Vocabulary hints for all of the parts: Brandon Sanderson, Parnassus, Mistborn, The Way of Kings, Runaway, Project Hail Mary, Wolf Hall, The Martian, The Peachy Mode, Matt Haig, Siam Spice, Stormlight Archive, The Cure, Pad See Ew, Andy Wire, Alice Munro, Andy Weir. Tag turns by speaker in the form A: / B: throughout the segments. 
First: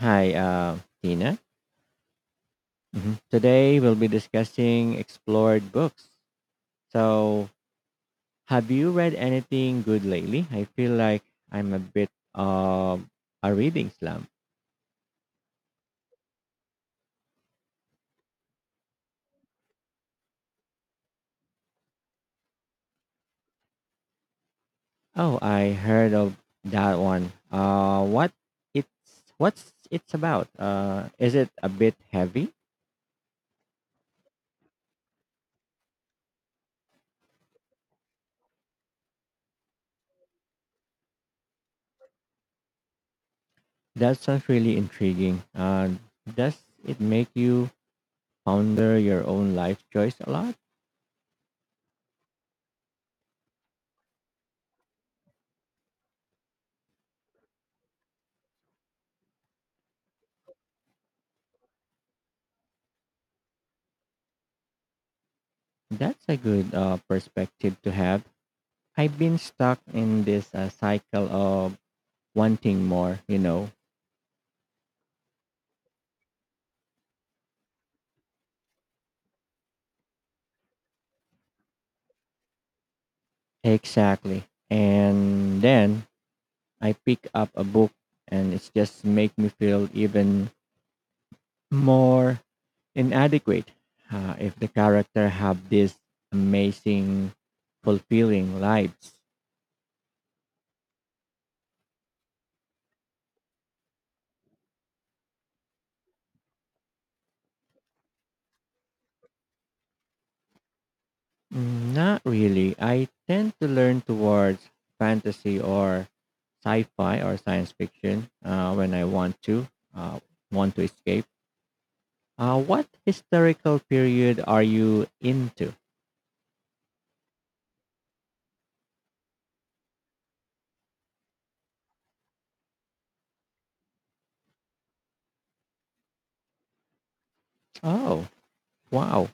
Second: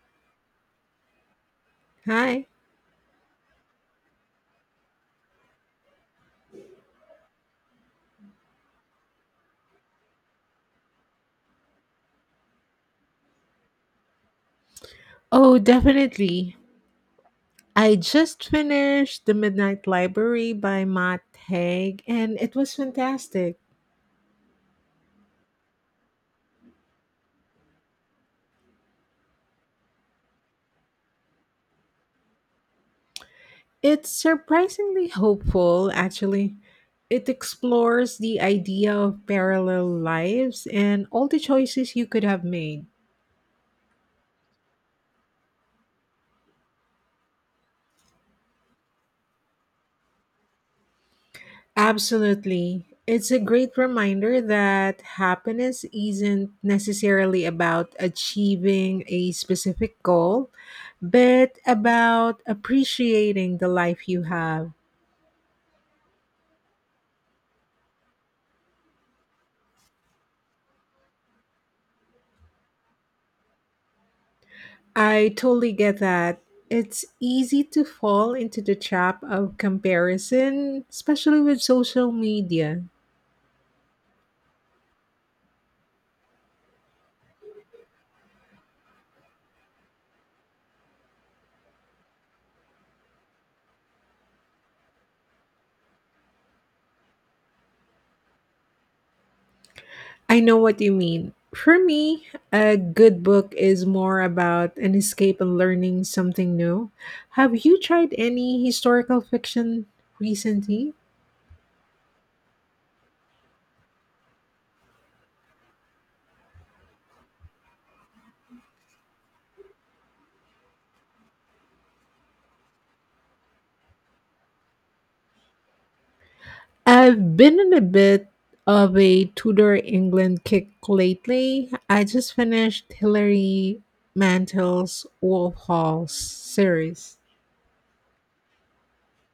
A: Hi, Tina.
B: Hi.
A: Today we'll be discussing explored books. So, have you read anything good lately? I feel like I'm a bit of a reading slump.
B: Oh, definitely. I just finished The Midnight Library by Matt Haig, and it was fantastic.
A: Oh, I heard of that one. It's what's it's about? Is it a bit heavy?
B: It's surprisingly hopeful, actually. It explores the idea of parallel lives and all the choices you could have made.
A: That sounds really intriguing. Does it make you ponder your own life choice a lot?
B: Absolutely. It's a great reminder that happiness isn't necessarily about achieving a specific goal, but about appreciating the life you have.
A: That's a good perspective to have. I've been stuck in this cycle of wanting more.
B: I totally get that. It's easy to fall into the trap of comparison, especially with social media.
A: Exactly. And then I pick up a book and it's just make me feel even more inadequate. If the character have this amazing, fulfilling lives.
B: I know what you mean. For me, a good book is more about an escape and learning something new. Have you tried any historical fiction recently?
A: Not really. I tend to learn towards fantasy or sci-fi or science fiction when I uh, want to escape. What historical period are you into?
B: I've been in a bit of a Tudor England kick lately. I just finished Hilary Mantel's Wolf Hall series.
A: Oh, wow.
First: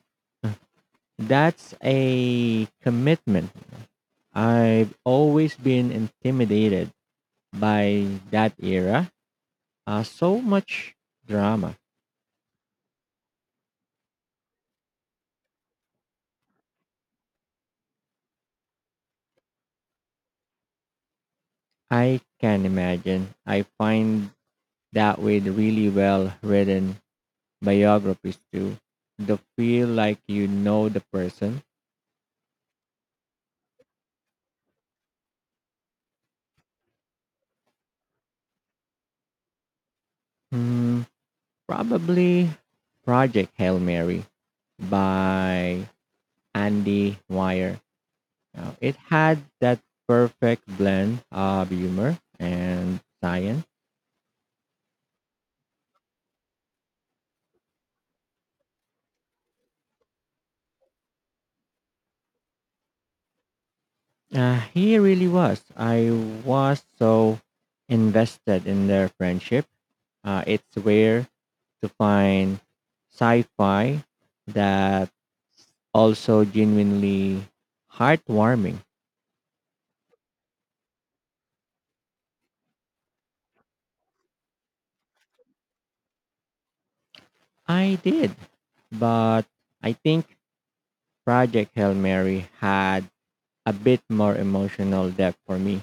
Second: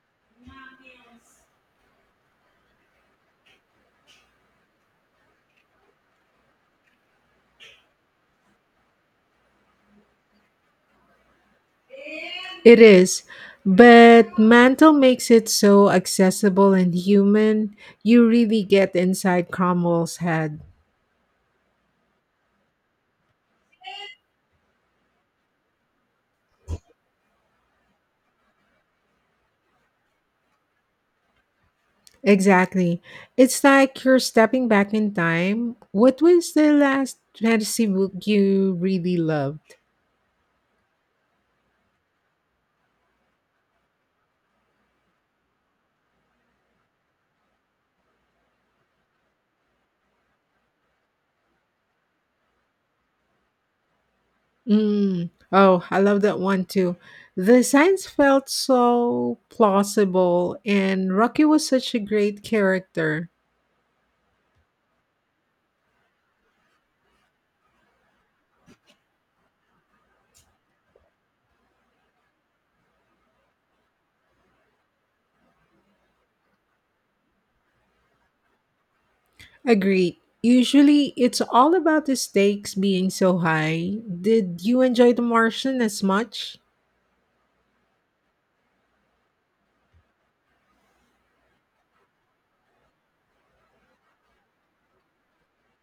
A: That's a commitment. I've always been intimidated by that era. So much drama.
B: It is, but Mantle makes it so accessible and human. You really get inside Cromwell's head.
A: I can imagine. I find that with really well written biographies too. The feel like you know the person.
B: Exactly. It's like you're stepping back in time. What was the last fantasy book you really loved?
A: Hmm, probably Project Hail Mary by Andy Wire. Now, it had that perfect blend of humor and science.
B: Mm. Oh, I love that one too. The science felt so plausible, and Rocky was such a great character.
A: He really was. I was so invested in their friendship. It's rare to find sci fi that also genuinely heartwarming.
B: Agreed. Usually, it's all about the stakes being so high. Did you enjoy The Martian as much?
A: I did, but I think Project Hail Mary had a bit more emotional depth for me.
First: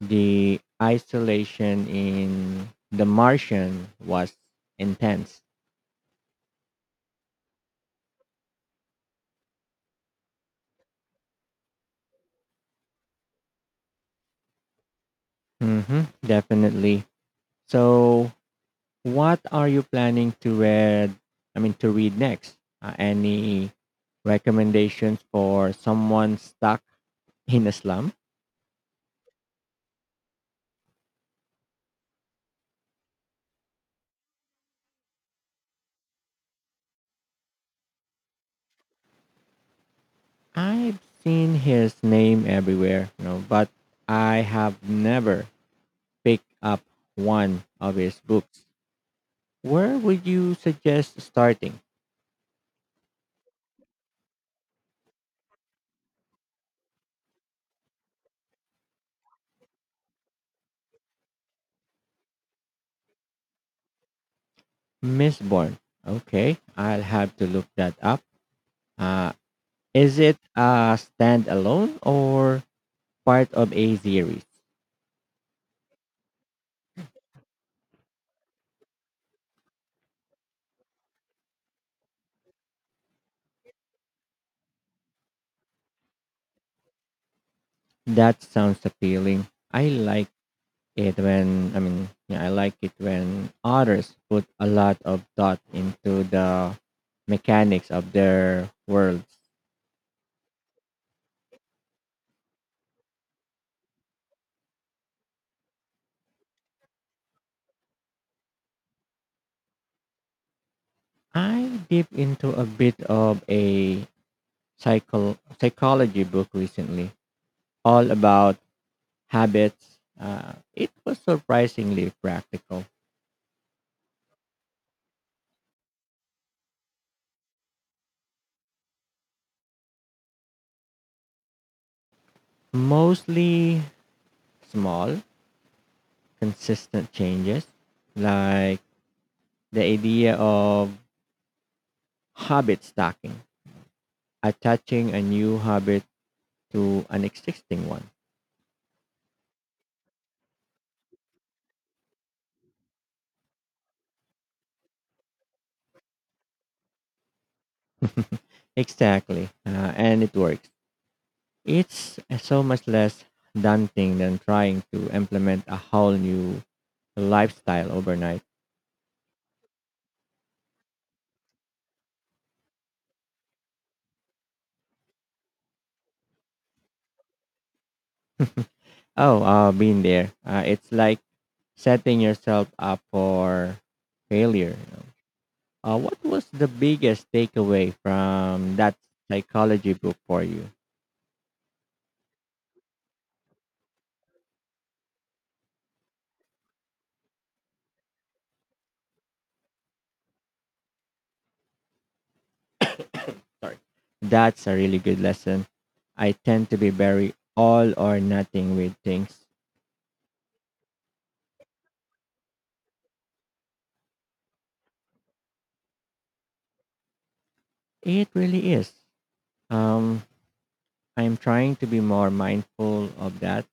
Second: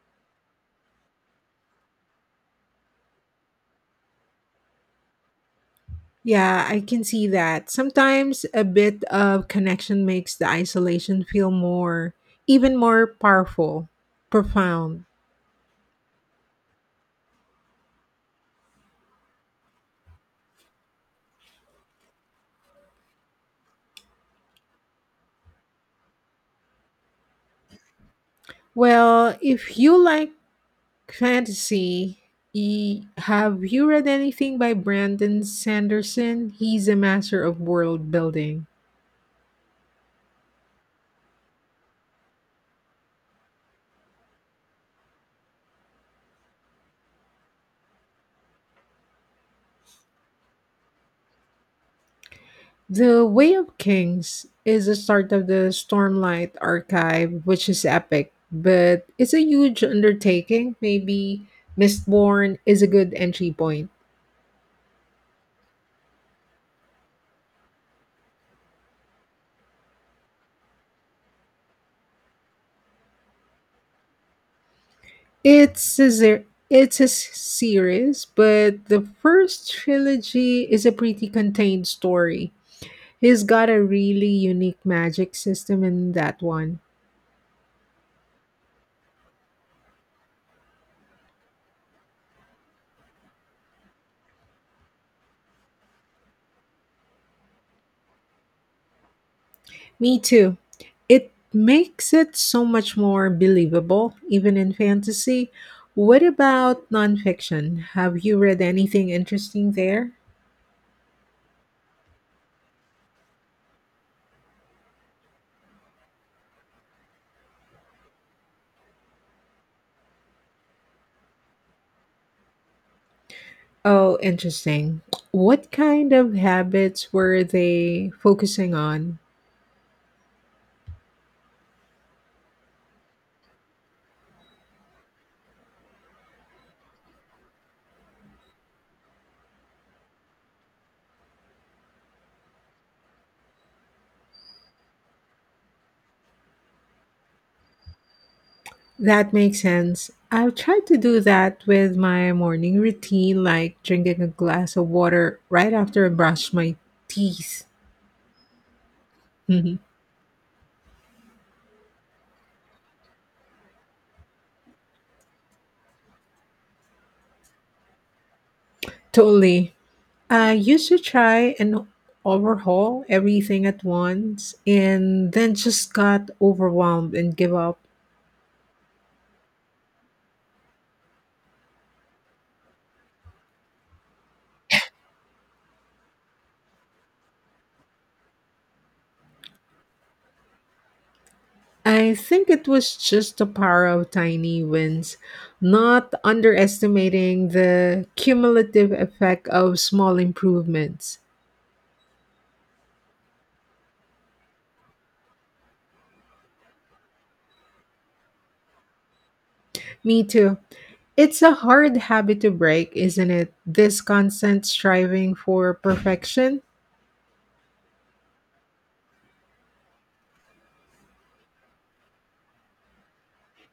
A: The isolation in The Martian was intense.
B: Yeah, I can see that. Sometimes a bit of connection makes the isolation feel more, even more powerful, profound.
A: Definitely. So, what are you planning to read, I mean, to read next? Any recommendations for someone stuck in a slum?
B: Well, if you like fantasy, have you read anything by Brandon Sanderson? He's a master of world building.
A: I've seen his name everywhere, but I have never picked up one of his books. Where would you suggest starting?
B: The Way of Kings is the start of the Stormlight archive, which is epic, but it's a huge undertaking. Maybe Mistborn is a good entry point.
A: Mistborn. Okay, I'll have to look that up. Uh, is it a standalone or part of a series?
B: It's a series, but the first trilogy is a pretty contained story. He's got a really unique magic system in that one.
A: That sounds appealing. I like I mean, yeah, I like it when authors put a lot of thought into the mechanics of their worlds.
B: Me too. It makes it so much more believable, even in fantasy. What about nonfiction? Have you read anything interesting there?
A: I dip into a bit of a psychology book recently, all about habits. It was surprisingly practical.
B: Oh, interesting. What kind of habits were they focusing on?
A: Mostly small, consistent changes, like the idea of habit stacking, attaching a new habit to an existing one.
B: That makes sense. I've tried to do that with my morning routine, like drinking a glass of water right after I brush my teeth.
A: Exactly.
B: Mhm.
A: And it works. It's so much less daunting than trying to implement a whole new lifestyle overnight.
B: Totally. I used to try and overhaul everything at once and then just got overwhelmed and give up.
A: Oh, I've been there. It's like setting yourself up for failure. What was the biggest takeaway from that psychology book for you?
B: I think it was just the power of tiny wins, not underestimating the cumulative effect of small improvements.
A: Sorry. That's a really good lesson. I tend to be very all or nothing with things.
B: Me too. It's a hard habit to break, isn't it? This constant striving for perfection.
A: It really is. Um, I'm trying to be more mindful of that.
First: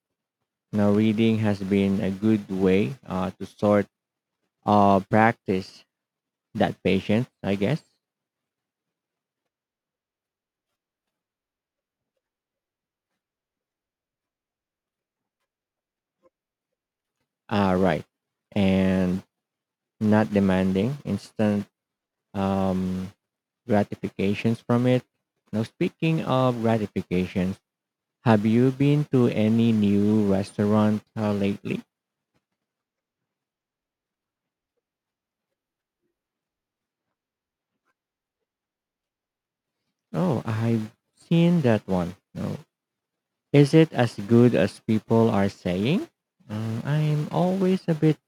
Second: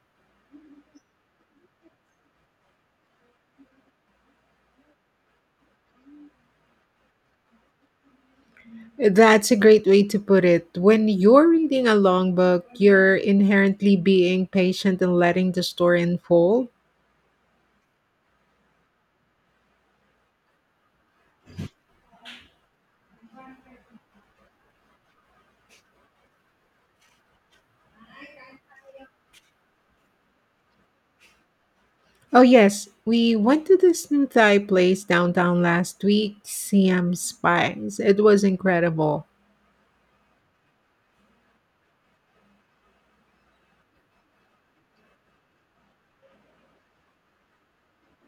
A: Now, reading has been a good way to sort, practice that patience, I guess.
B: That's a great way to put it. When you're reading a long book, you're inherently being patient and letting the story unfold.
A: Right. And not demanding instant um, gratifications from it. Now, speaking of gratifications, have you been to any new restaurant lately?
B: Oh, yes, we went to this new Thai place downtown last week, Siam Spice. It was incredible.
A: Oh, I've seen that one. No. Is it as good as people are saying? I'm always a bit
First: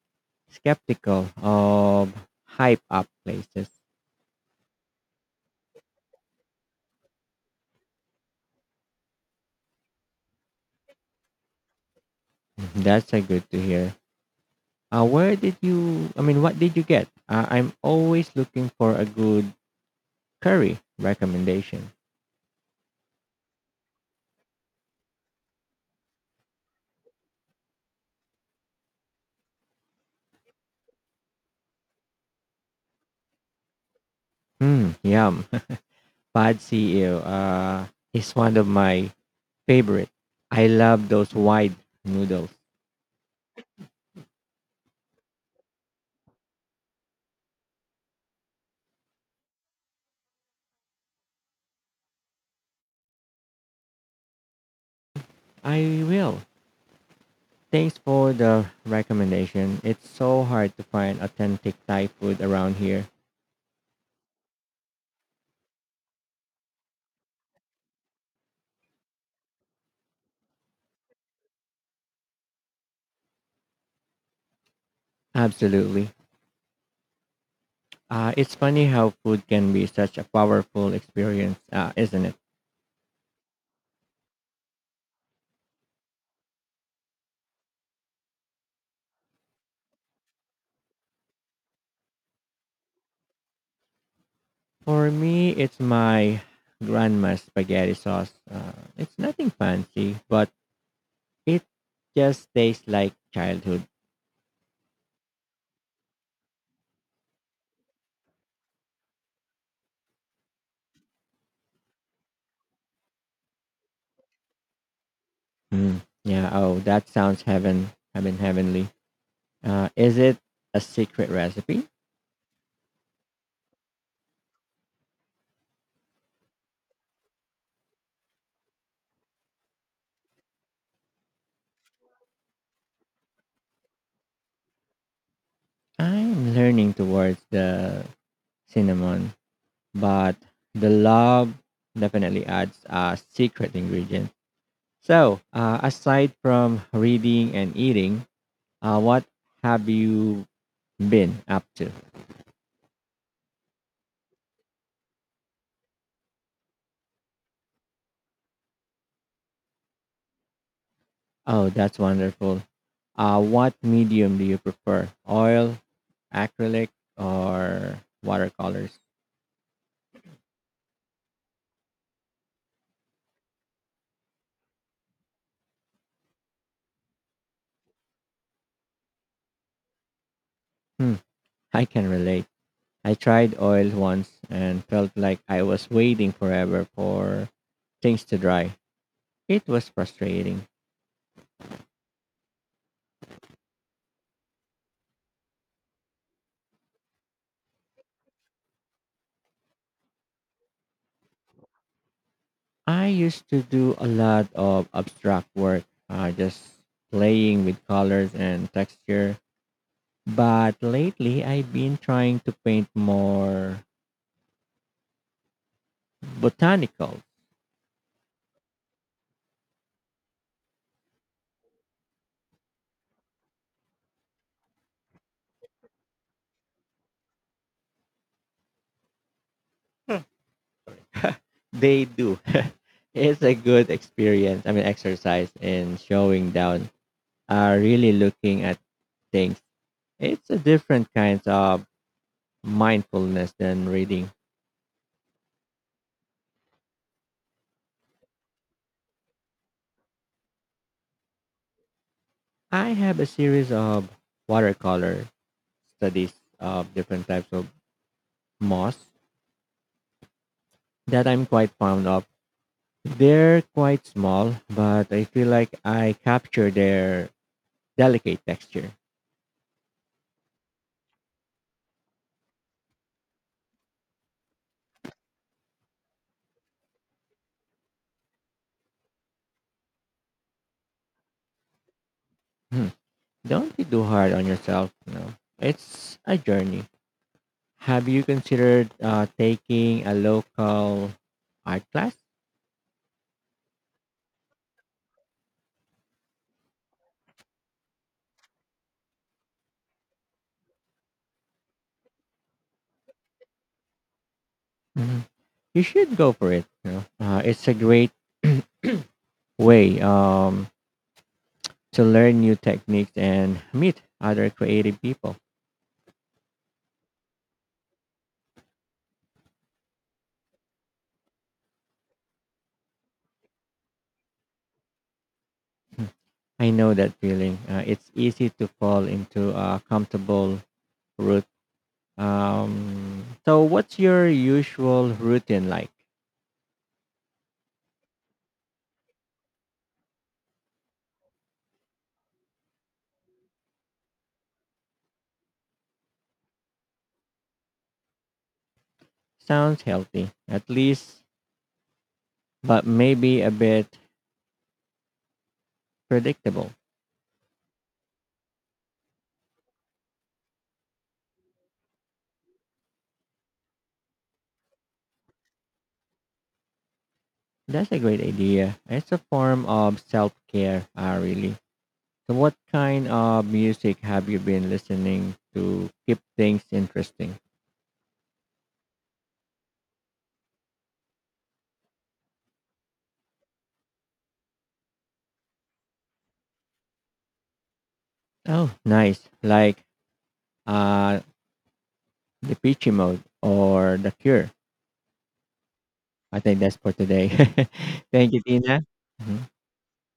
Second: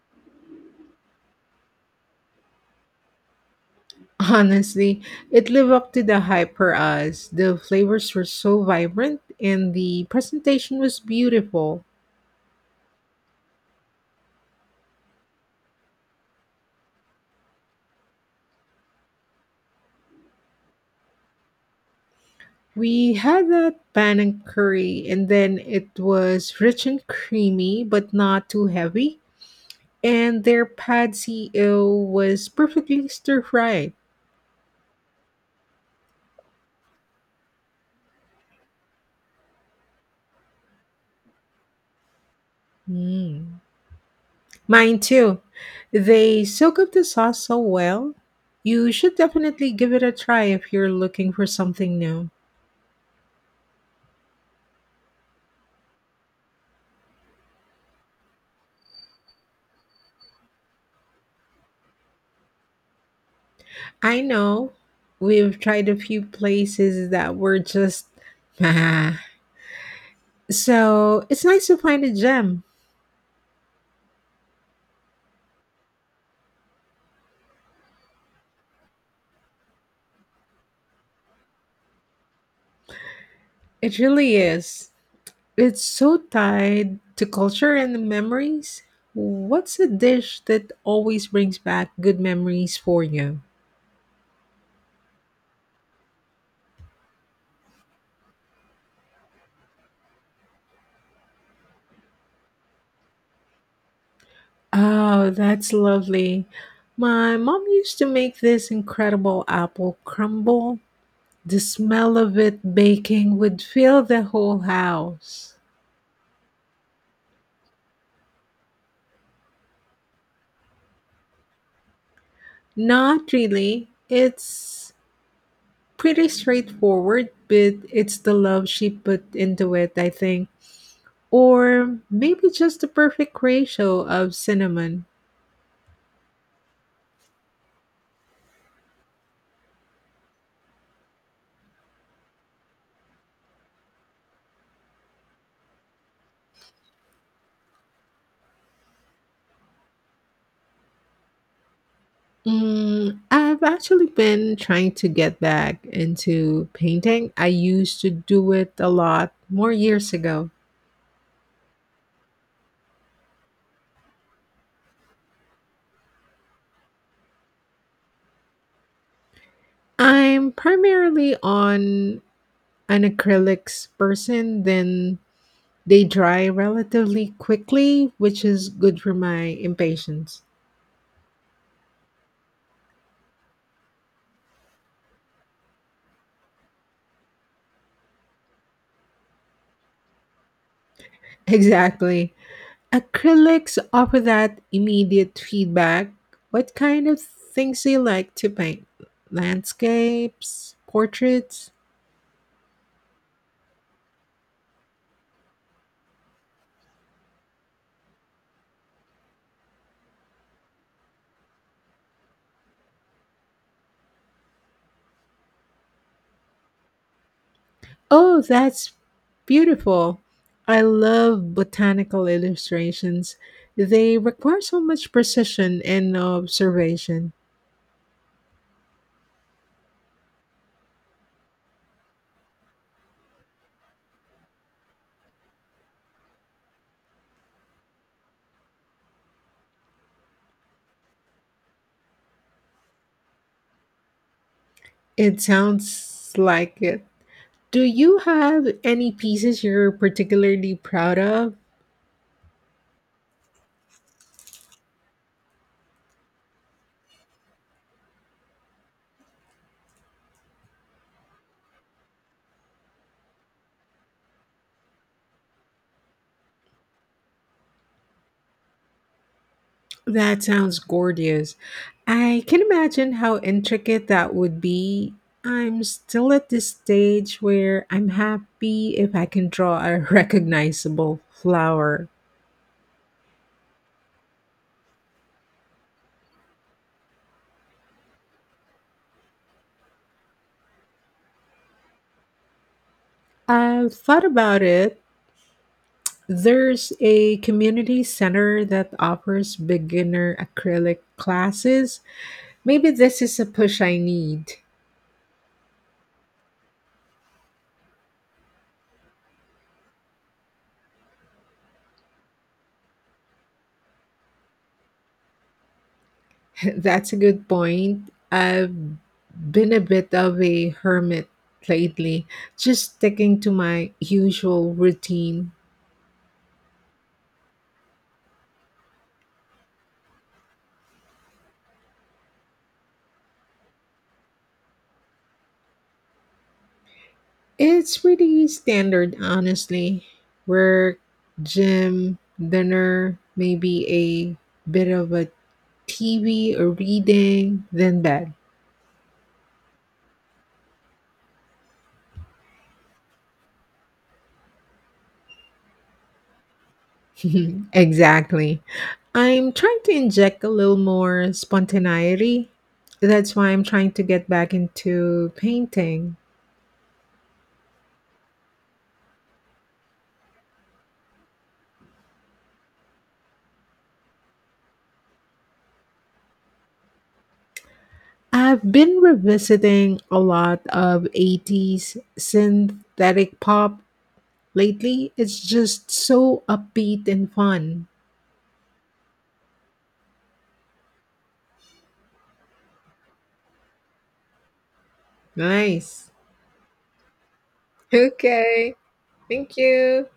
A: skeptical of hype up places.
B: Honestly, it lived up to the hype for us. The flavors were so vibrant and the presentation was beautiful.
A: Mhm. That's a good to hear. I mean, what did you get? I'm always looking for a good curry recommendation.
B: We had that pan and curry, and then it was rich and creamy, but not too heavy. And their pad see ew was perfectly stir fried.
A: Yum. Pad See Ew is one of my favorite. I love those wide noodles.
B: Mm. Mine too. They soak up the sauce so well. You should definitely give it a try if you're looking for something new.
A: I will. Thanks for the recommendation. It's so hard to find authentic Thai food around here.
B: I know we've tried a few places that were just. So it's nice to find a gem.
A: Absolutely. It's funny how food can be such a powerful experience, isn't it?
B: It really is. It's so tied to culture and memories. What's a dish that always brings back good memories for you?
A: For me, it's my grandma's spaghetti sauce. It's nothing fancy, but it just tastes like childhood.
B: Oh, that's lovely. My mom used to make this incredible apple crumble. The smell of it baking would fill the whole house.
A: Yeah. Oh, that sounds heavenly. Is it a secret recipe?
B: Not really. It's pretty straightforward, but it's the love she put into it, I think. Or maybe just the perfect ratio of cinnamon.
A: I'm learning towards the cinnamon, but the love definitely adds a secret ingredient. So, aside from reading and eating, what have you been up to?
B: Mm, I've actually been trying to get back into painting. I used to do it a lot more years ago.
A: Oh, that's wonderful. What medium do you prefer? Oil, acrylic, or watercolors?
B: I'm primarily on an acrylics person, then they dry relatively quickly, which is good for my impatience.
A: Hmm, I can relate. I tried oil once and felt like I was waiting forever for things to dry. It was frustrating.
B: Exactly. Acrylics offer that immediate feedback. What kind of things do you like to paint? Landscapes, portraits?
A: I used to do a lot of abstract work, just playing with colors and texture. But lately, I've been trying to paint more botanical.
B: Oh, that's beautiful. I love botanical illustrations. They require so much precision and observation.
A: They do. It's a good experience, I mean, exercise in showing down, really looking at things. It's a different kind of mindfulness than reading.
B: It sounds like it. Do you have any pieces you're particularly proud of?
A: I have a series of watercolor studies of different types of moss that I'm quite fond of. They're quite small, but I feel like I capture their delicate texture.
B: That sounds gorgeous. I can imagine how intricate that would be. I'm still at this stage where I'm happy if I can draw a recognizable flower.
A: Hmm. Don't be too hard on yourself. It's a journey. Have you considered taking a local art class?
B: I've thought about it. There's a community center that offers beginner acrylic classes. Maybe this is a push I need.
A: Mhm. You should go for it. It's a great way to learn new techniques and meet other creative people.
B: That's a good point. I've been a bit of a hermit lately, just sticking to my usual routine.
A: I know that feeling. It's easy to fall into a comfortable route. So, what's your usual routine like?
B: It's pretty standard, honestly. Work, gym, dinner, maybe a bit of a TV or reading, then bed.
A: Sounds healthy, at least, but maybe a bit predictable.
B: Exactly. I'm trying to inject a little more spontaneity. That's why I'm trying to get back into painting.
A: That's a great idea. It's a form of self care, really. So, what kind of music have you been listening to keep things interesting?
B: I've been revisiting a lot of 80s synthetic pop lately. It's just so upbeat and fun.
A: Oh, nice. Like uh, The peachy Mode or The Cure.
B: Nice.
A: I think that's for today. Thank you,
B: Okay.
A: Tina. Mhm.
B: Thank you.